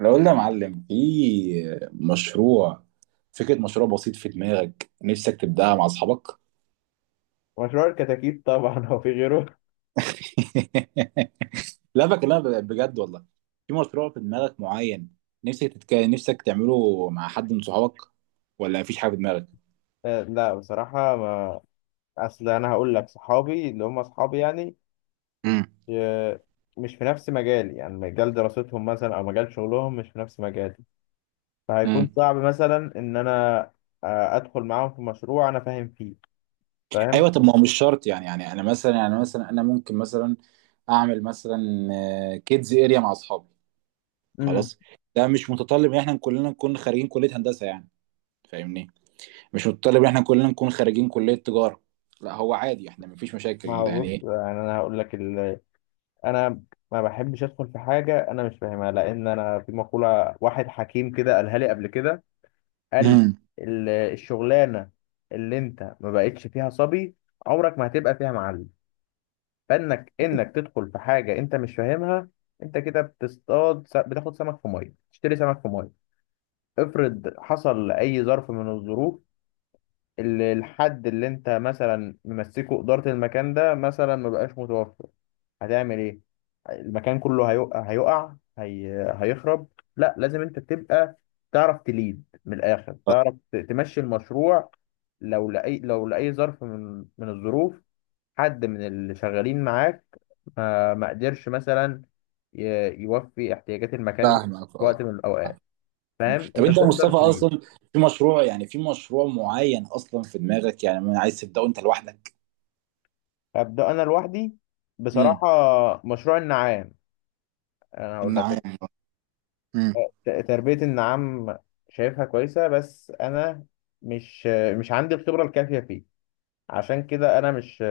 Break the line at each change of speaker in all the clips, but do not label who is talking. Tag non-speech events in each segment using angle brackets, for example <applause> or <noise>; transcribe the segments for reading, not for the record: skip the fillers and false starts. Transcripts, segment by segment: لو قلنا يا معلم في مشروع فكرة مشروع بسيط في دماغك، نفسك تبدأها مع أصحابك.
مشروع الكتاكيت طبعا <laughs> هو في غيره.
<laughs> لا، بكلمك بجد والله. في مشروع في دماغك معين، نفسك تعمله مع حد من صحابك، ولا مفيش حاجة في دماغك؟
لا بصراحة ما أصل. أنا هقول لك صحابي اللي هم أصحابي يعني
امم.
آه، مش في نفس مجالي، يعني مجال دراستهم مثلا أو مجال شغلهم مش في نفس مجالي. فهيكون
امم.
صعب مثلا إن أنا أدخل معاهم في مشروع أنا فاهم فيه. فاهم؟
ايوه، طب ما هو مش شرط يعني انا مثلا، يعني مثلا انا ممكن مثلا اعمل مثلا كيدز اريا مع اصحابي،
امم
خلاص. ده مش متطلب ان احنا كلنا نكون خارجين كلية هندسة يعني، فاهمني؟ مش متطلب ان احنا كلنا نكون خارجين كلية تجارة، لا هو عادي احنا مفيش مشاكل
ما هو بص،
يعني.
يعني أنا هقول لك أنا ما بحبش أدخل في حاجة أنا مش فاهمها، لأن أنا في مقولة واحد حكيم كده قالها لي قبل كده. قال
امم.
الشغلانه اللي انت ما بقتش فيها صبي، عمرك ما هتبقى فيها معلم. فانك تدخل في حاجه انت مش فاهمها، انت كده بتصطاد بتاخد سمك في ميه، تشتري سمك في ميه. افرض حصل اي ظرف من الظروف، الحد اللي انت مثلا ممسكه إدارة المكان ده مثلا ما بقاش متوفر، هتعمل ايه؟ المكان كله هيقع، هيخرب. لا لازم انت تبقى تعرف تليد من الآخر، تعرف تمشي المشروع. لو لأي ظرف من الظروف، حد من اللي شغالين معاك ما قدرش مثلا ي... يوفي احتياجات المكان دي
فاهمك
في
اه.
وقت من الأوقات، فاهم
طب
انت
انت يا
تقدر
مصطفى
تليد.
اصلا، في مشروع معين اصلا في دماغك، يعني ما عايز تبدأه انت لوحدك؟
هبدأ أنا لوحدي بصراحة،
امم.
مشروع النعام. أنا هقول
النعام.
لك
امم.
تربية النعام شايفها كويسة، بس أنا مش، مش عندي الخبرة الكافية فيه. عشان كده أنا مش،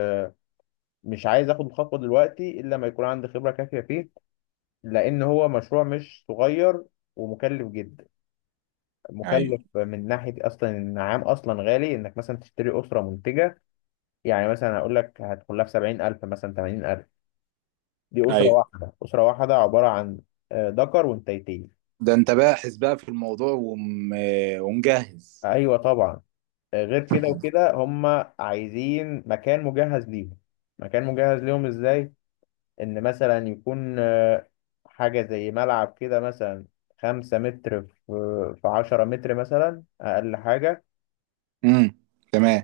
مش عايز آخد الخطوة دلوقتي إلا لما يكون عندي خبرة كافية فيه، لأن هو مشروع مش صغير ومكلف جدا.
ايوه،
مكلف من ناحية أصلا النعام أصلا غالي، إنك مثلا تشتري أسرة منتجة. يعني مثلا هقول لك هتدخل لها في 70000 مثلا 80000. دي أسرة
ايوه.
واحدة، أسرة واحدة عبارة عن ذكر وانتيتين.
ده انت باحث بقى في الموضوع ومجهز.
أيوة طبعا. غير كده وكده هما عايزين مكان مجهز ليهم. مكان مجهز ليهم إزاي؟ إن مثلا يكون حاجة زي ملعب كده مثلا، خمسة متر في، في عشرة متر مثلا أقل حاجة.
امم. تمام.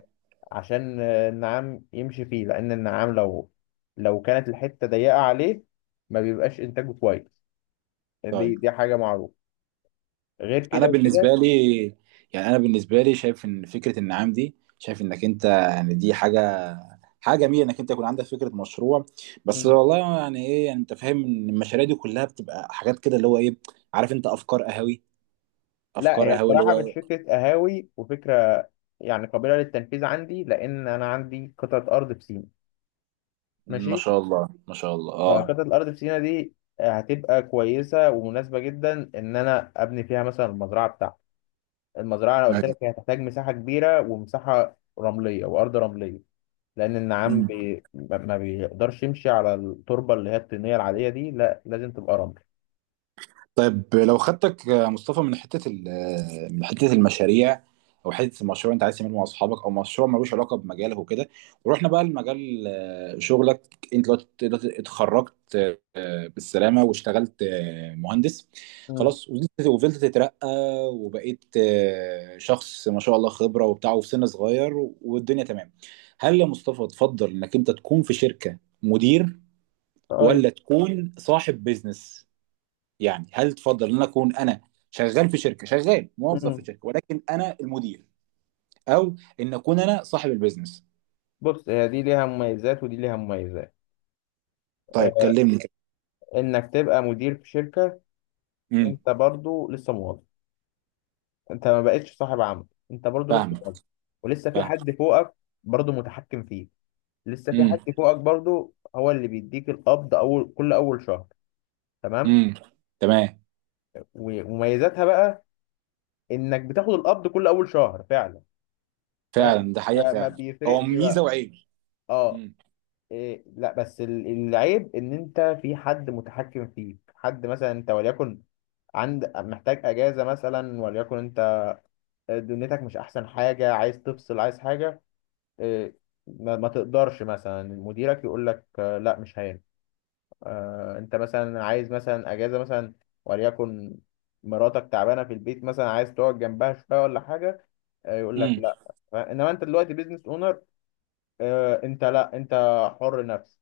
عشان النعام يمشي فيه، لأن النعام لو، لو كانت الحتة ضيقة عليه ما بيبقاش إنتاجه كويس، دي
طيب،
دي حاجة معروفة. غير
انا
كده وكده
بالنسبه لي انا بالنسبه لي شايف ان فكره النعام دي، شايف انك انت يعني دي حاجه جميله انك انت يكون عندك فكره مشروع. بس والله يعني ايه، يعني انت فاهم ان المشاريع دي كلها بتبقى حاجات كده اللي هو ايه، عارف انت؟ افكار قهوي
لا،
افكار
هي
قهوي اللي
بصراحة مش
هو.
فكرة قهاوي وفكرة، يعني قابلة للتنفيذ عندي، لأن أنا عندي قطعة أرض في سينا.
ما
ماشي.
شاء الله، ما شاء الله، اه.
فقطعة الأرض في سينا دي هتبقى كويسة ومناسبة جدا إن أنا أبني فيها مثلا المزرعة بتاعتي. المزرعة أنا قلت لك هي هتحتاج مساحة كبيرة ومساحة رملية وأرض رملية، لأن النعام
أيوة.
ما بيقدرش يمشي على التربة اللي هي الطينية العادية دي، لا لازم تبقى رمل.
طيب لو خدتك مصطفى من حتة ال- آه، من حتة المشاريع، أو حتة المشروع أنت عايز تعمله مع أصحابك، أو مشروع ملوش علاقة بمجالك وكده، ورحنا بقى لمجال شغلك. أنت دلوقتي اتخرجت بالسلامة، واشتغلت مهندس،
امم
خلاص، وفضلت تترقى، وبقيت شخص ما شاء الله خبرة وبتاع، وفي سن صغير، والدنيا تمام. هل يا مصطفى تفضل إنك أنت تكون في شركة مدير،
طيب.
ولا تكون صاحب بيزنس؟ يعني هل تفضل ان اكون انا شغال موظف
مم.
في شركه ولكن انا المدير، او ان اكون انا صاحب البيزنس؟
بص، هي دي ليها مميزات ودي ليها مميزات.
طيب
آه،
كلمني.
انك تبقى مدير في شركة،
امم.
انت برضو لسه موظف، انت ما بقتش صاحب عمل، انت برضو لسه
فاهمك.
موظف، ولسه في
فاهم.
حد فوقك برضو متحكم فيه. لسه في
امم.
حد فوقك برضو هو اللي بيديك القبض اول، كل اول شهر. تمام.
امم. تمام.
ومميزاتها بقى انك بتاخد القبض كل اول شهر فعلا. فاهم،
فعلا، ده حقيقه
ما
فعلا. هو
بيفرقش
ميزه
بقى.
وعيب.
اه. إيه لا، بس العيب ان انت في حد متحكم فيك، حد مثلا انت وليكن عند، محتاج اجازه مثلا، وليكن انت دنيتك مش احسن حاجه، عايز تفصل، عايز حاجه، إيه، ما تقدرش، مثلا مديرك يقول لك لا مش هينفع. انت مثلا عايز مثلا اجازه مثلا، وليكن مراتك تعبانه في البيت مثلا، عايز تقعد جنبها شويه ولا حاجه، يقول لك
امم.
لا. انما انت دلوقتي بيزنس اونر، انت لا، انت حر نفسك،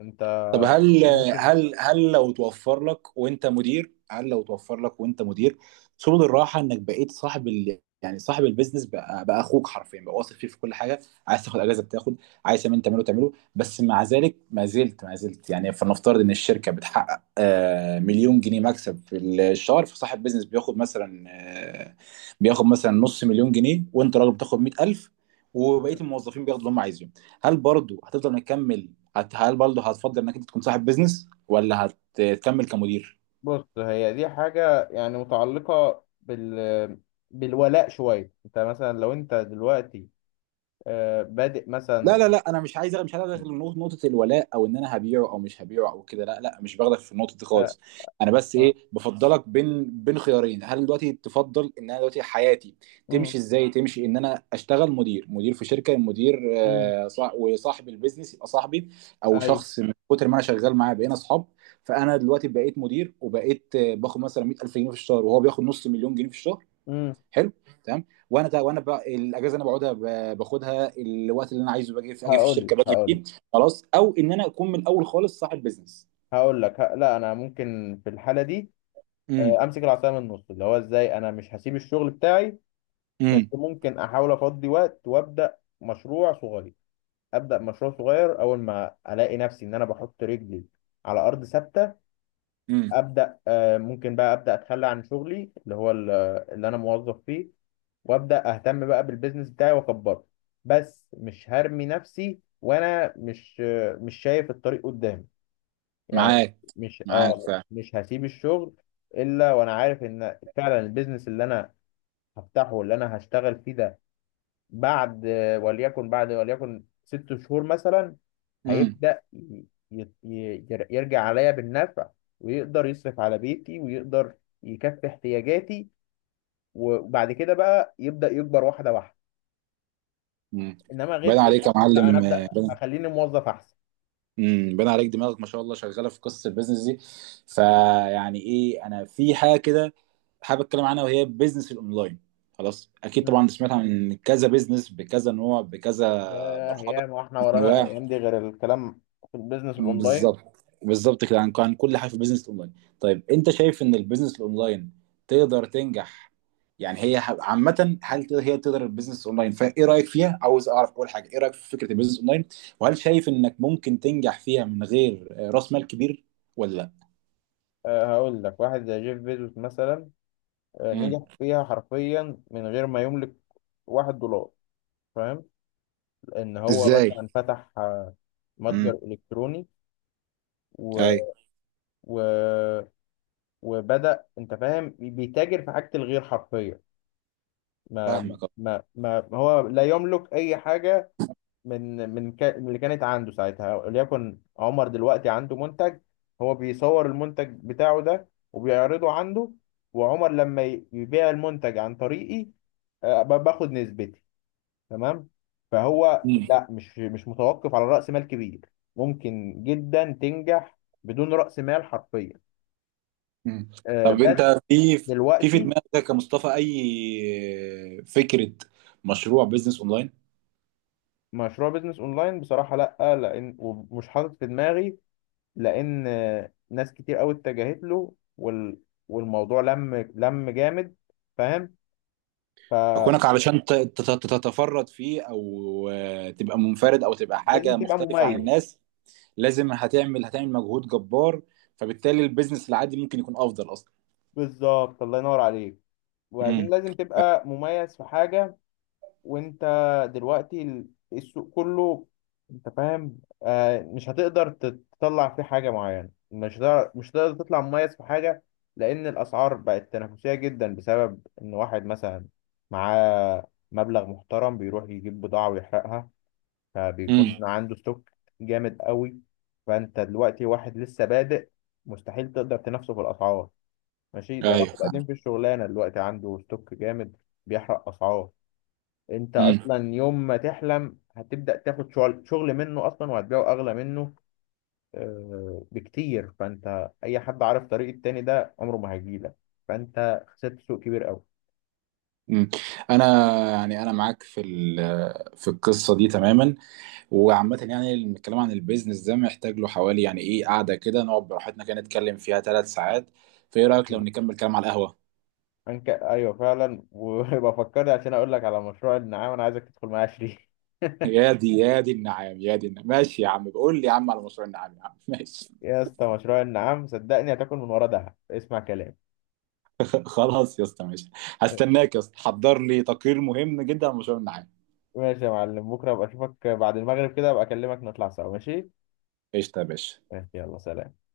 انت
طب
ممكن.
هل لو توفر لك وانت مدير سبل الراحه، انك بقيت صاحب يعني صاحب البيزنس، بقى اخوك حرفيا، بقى واثق فيه في كل حاجه، عايز تاخد اجازه بتاخد، عايز تعمله، بس مع ذلك ما زلت يعني، فلنفترض ان الشركه بتحقق مليون جنيه مكسب في الشهر، فصاحب بيزنس بياخد مثلا نص مليون جنيه، وانت راجل بتاخد 100,000، وبقيه
مم.
الموظفين بياخدوا اللي هم عايزينه. هل برضه هتفضل مكمل؟ هل برضه هتفضل انك انت تكون صاحب بيزنس، ولا هتكمل كمدير؟
بص، هي دي حاجه يعني متعلقه بالولاء شويه. انت مثلا لو انت دلوقتي بادئ مثلا.
لا، لا، لا، انا مش عايز ادخل نقطة الولاء، او ان انا هبيعه او مش هبيعه او كده، لا، لا، مش باخدك في النقطه دي
آه،
خالص. انا بس
آه،
ايه؟ بفضلك بين خيارين. هل دلوقتي تفضل ان انا دلوقتي حياتي
مم،
تمشي ازاي، تمشي ان انا اشتغل مدير في شركه، مدير
مم،
وصاحب البيزنس يبقى صاحبي، او
ايوه.
شخص من كتر ما انا شغال معاه بقينا اصحاب، فانا دلوقتي بقيت مدير، وبقيت باخد مثلا 100,000 جنيه في الشهر، وهو بياخد نص مليون جنيه في الشهر،
امم
حلو، تمام. وانا بقى الاجازه انا بقعدها، باخدها الوقت اللي انا عايزه، باجي في اجي في
هقول لك
الشركه باجي
هقول لك
فيه، خلاص، او ان انا اكون من الاول خالص صاحب بزنس.
هقول لك لا، انا ممكن في الحاله دي
امم.
امسك العصايه من النص، اللي هو ازاي، انا مش هسيب الشغل بتاعي، بس
امم.
ممكن احاول افضي وقت وابدا مشروع صغير. ابدا مشروع صغير، اول ما الاقي نفسي ان انا بحط رجلي على ارض ثابته،
امم.
ابدا ممكن بقى ابدا اتخلى عن شغلي اللي هو اللي انا موظف فيه، وابدا اهتم بقى بالبيزنس بتاعي واكبره. بس مش هرمي نفسي وانا مش، مش شايف الطريق قدامي يعني.
معاك.
مش
معاك
اه،
فعلا.
مش هسيب الشغل الا وانا عارف ان فعلا البيزنس اللي انا هفتحه، اللي انا هشتغل فيه ده، بعد، وليكن بعد، وليكن ست شهور مثلا،
امم.
هيبدأ يرجع عليا بالنفع، ويقدر يصرف على بيتي ويقدر يكفي احتياجاتي، وبعد كده بقى يبدأ يكبر واحدة واحدة.
امم.
انما غير
باين عليك يا
كده لا، انا
معلم،
ابدأ،
باين.
اخليني موظف احسن.
امم، باين عليك دماغك ما شاء الله شغاله في قصه البيزنس دي. فيعني ايه، انا في حاجه كده حابب اتكلم عنها، وهي بيزنس الاونلاين. خلاص، اكيد
مم.
طبعا سمعت عن كذا بيزنس بكذا نوع بكذا
ياه
مرحله
ياه، ما احنا
من
ورانا
انواع.
الايام دي غير الكلام في البيزنس الاونلاين.
بالظبط، بالظبط كده، عن كل حاجه في البيزنس الاونلاين. طيب انت شايف ان البيزنس الاونلاين تقدر تنجح؟ يعني، عامه، هي تقدر البيزنس الاونلاين، فايه رايك فيها؟ عاوز اعرف اول حاجه، ايه رايك في فكره البيزنس اونلاين، وهل شايف انك ممكن تنجح فيها من غير راس مال كبير، ولا لا؟
هقول لك واحد زي جيف بيزوس مثلا
امم.
نجح فيها حرفيا من غير ما يملك واحد دولار. فاهم. لان هو
ازاي؟
مثلا فتح
امم.
متجر الكتروني و...
اي.
و... وبدأ انت فاهم بيتاجر في حاجة الغير حرفية. ما
فاهمك.
ما هو لا يملك اي حاجة من من اللي كانت عنده ساعتها. وليكن عمر دلوقتي عنده منتج، هو بيصور المنتج بتاعه ده وبيعرضه عنده، وعمر لما يبيع المنتج عن طريقي باخد نسبتي. تمام. فهو
امم.
لا، مش، مش متوقف على رأس مال كبير، ممكن جدا تنجح بدون رأس مال حرفيا.
أمم. طب
بس
انت في
دلوقتي
دماغك يا مصطفى اي فكره مشروع بيزنس اونلاين؟
مشروع بيزنس اونلاين بصراحة لا، لان ومش حاطط في دماغي، لان ناس كتير قوي اتجهت له، وال... والموضوع لم جامد. فاهم، فلازم
كونك علشان تتفرد فيه، او تبقى منفرد، او تبقى حاجه
تبقى
مختلفه عن
مميز.
الناس، لازم هتعمل مجهود جبار، فبالتالي البيزنس العادي ممكن يكون افضل اصلا.
بالظبط، الله ينور عليك.
امم.
وبعدين لازم تبقى مميز في حاجة، وانت دلوقتي السوق كله، انت فاهم، آه مش هتقدر تطلع فيه حاجة معينة، مش هتقدر، مش هتقدر تطلع مميز في حاجة، لان الاسعار بقت تنافسية جدا بسبب ان واحد مثلا معاه مبلغ محترم بيروح يجيب بضاعة ويحرقها، فبيكون
امم.
عنده ستوك جامد قوي. فانت دلوقتي واحد لسه بادئ، مستحيل تقدر تنافسه في الاسعار. ماشي ده واحد
ايوه، فاهم.
قديم في الشغلانه دلوقتي عنده ستوك جامد بيحرق اسعار، انت
امم.
اصلا يوم ما تحلم هتبدا تاخد شغل منه اصلا، وهتبيعه اغلى منه بكتير. فانت اي حد عارف طريق التاني ده عمره ما هيجيلك، فانت خسرت سوق كبير قوي.
امم. انا، يعني انا معاك في في القصه دي تماما، وعامه يعني الكلام عن البيزنس ده محتاج له حوالي يعني ايه، قعده كده نقعد براحتنا كده نتكلم فيها 3 ساعات. فايه رايك لو نكمل كلام على القهوه؟
ايوه فعلا، وبفكرني <laughs> عشان اقول لك على مشروع النعام، انا عايزك تدخل معايا شريك.
يا دي، يا دي النعام، يا دي النعام ماشي يا عم، بقول لي يا عم على مشروع النعام يا عم، ماشي.
يا اسطى، مشروع النعام صدقني هتاكل من ورا دهب، اسمع كلام.
<laughs> خلاص يا اسطى، ماشي. هستناك يا اسطى، حضر لي تقرير مهم جدا على مشروع النعام.
ماشي يا معلم، بكره ابقى اشوفك بعد المغرب كده، ابقى اكلمك نطلع سوا ماشي.
قشطة يا باشا.
ماشي يلا سلام.